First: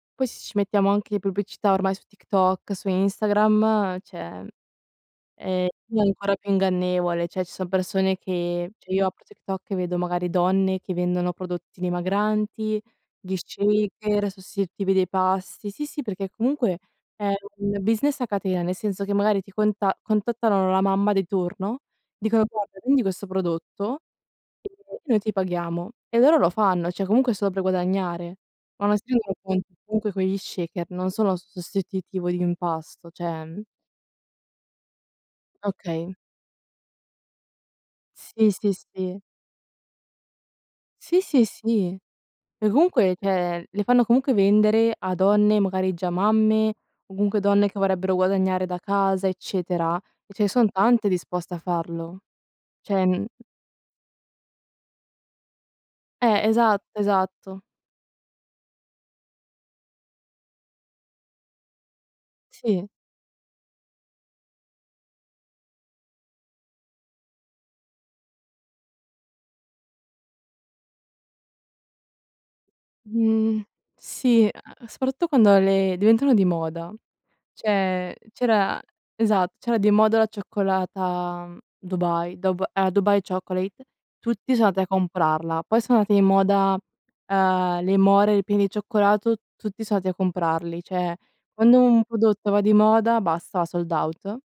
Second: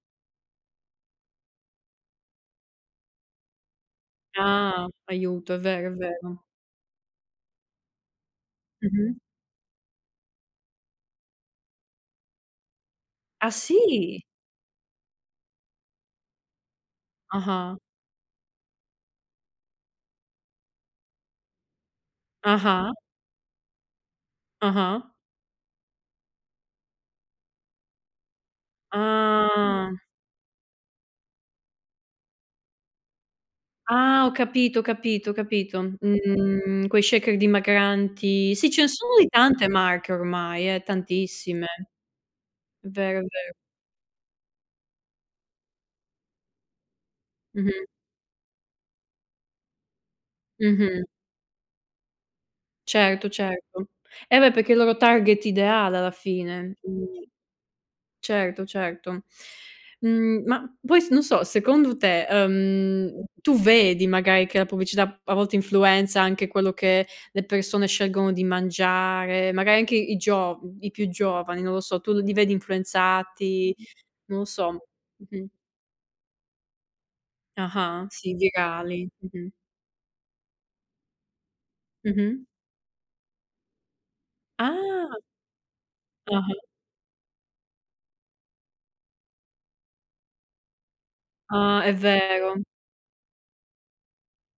Poi se ci mettiamo anche le pubblicità, ormai su TikTok, su Instagram, cioè. Ah, aiuto. È Eh, vero, è lì è ancora vero. più ingannevole, cioè, ci sono persone che cioè, io Mh-mh. apro TikTok e vedo, magari, donne che vendono prodotti dimagranti, gli Ah, sì? shaker sostitutivi dei pasti. Sì, sì, perché comunque è Ah-ah. un business a catena, nel senso che, magari, ti conta contattano la mamma di turno, dicono: "Guarda, Ah-ah. vendi questo prodotto e Ah-ah. noi ti paghiamo." e loro lo fanno, cioè, comunque è solo per guadagnare. Ma non essendo [unintelligible] Ah. comunque quegli shaker non sono sostitutivo di un pasto, cioè, ehm Ah, ho capito, ho capito, ho capito. Okay. Mhmm, quei shaker Sì, dimagranti. Sì, sì, ce ne sono sì. di tante marche ormai, eh. Sì, sì, Tantissime. sì. E È comunque, vero è vero. cioè, le fanno comunque vendere a donne, magari già mamme, o comunque donne che Mh-mh. vorrebbero guadagnare da casa, eccetera. E ce ne son Mh-mh. tante disposte a farlo. Cioè, non Certo, certo. Eh, beh, perché il loro target ideale alla Eh, fine. esatto, Mh. esatto. Certo, certo. Mhmm, ma poi s non so, secondo te, Sì. ehm, tu vedi, magari, che la pubblicità a volte influenza anche quello che le persone scelgono di mangiare, magari, anche i giov i più giovani, non lo so. Tu li vedi Mhmm, influenzati? Non lo sì e so. e soprattutto Mh-mh. quando le diventano di moda. Ah-ah, Cioè, sì, c'era virali, mh-mh. esatto, c'era di moda la cioccolata Dubai, Mh-mh. Dub a Dubai Chocolate, tutti sono andati a Ah. comprarla, poi sono andati di Ah-ah. moda, ehm, le more ripiene di cioccolato, tutti son andati a comprarli. Cioè, quando Ah, è un prodotto vero. va di moda, basta sold out.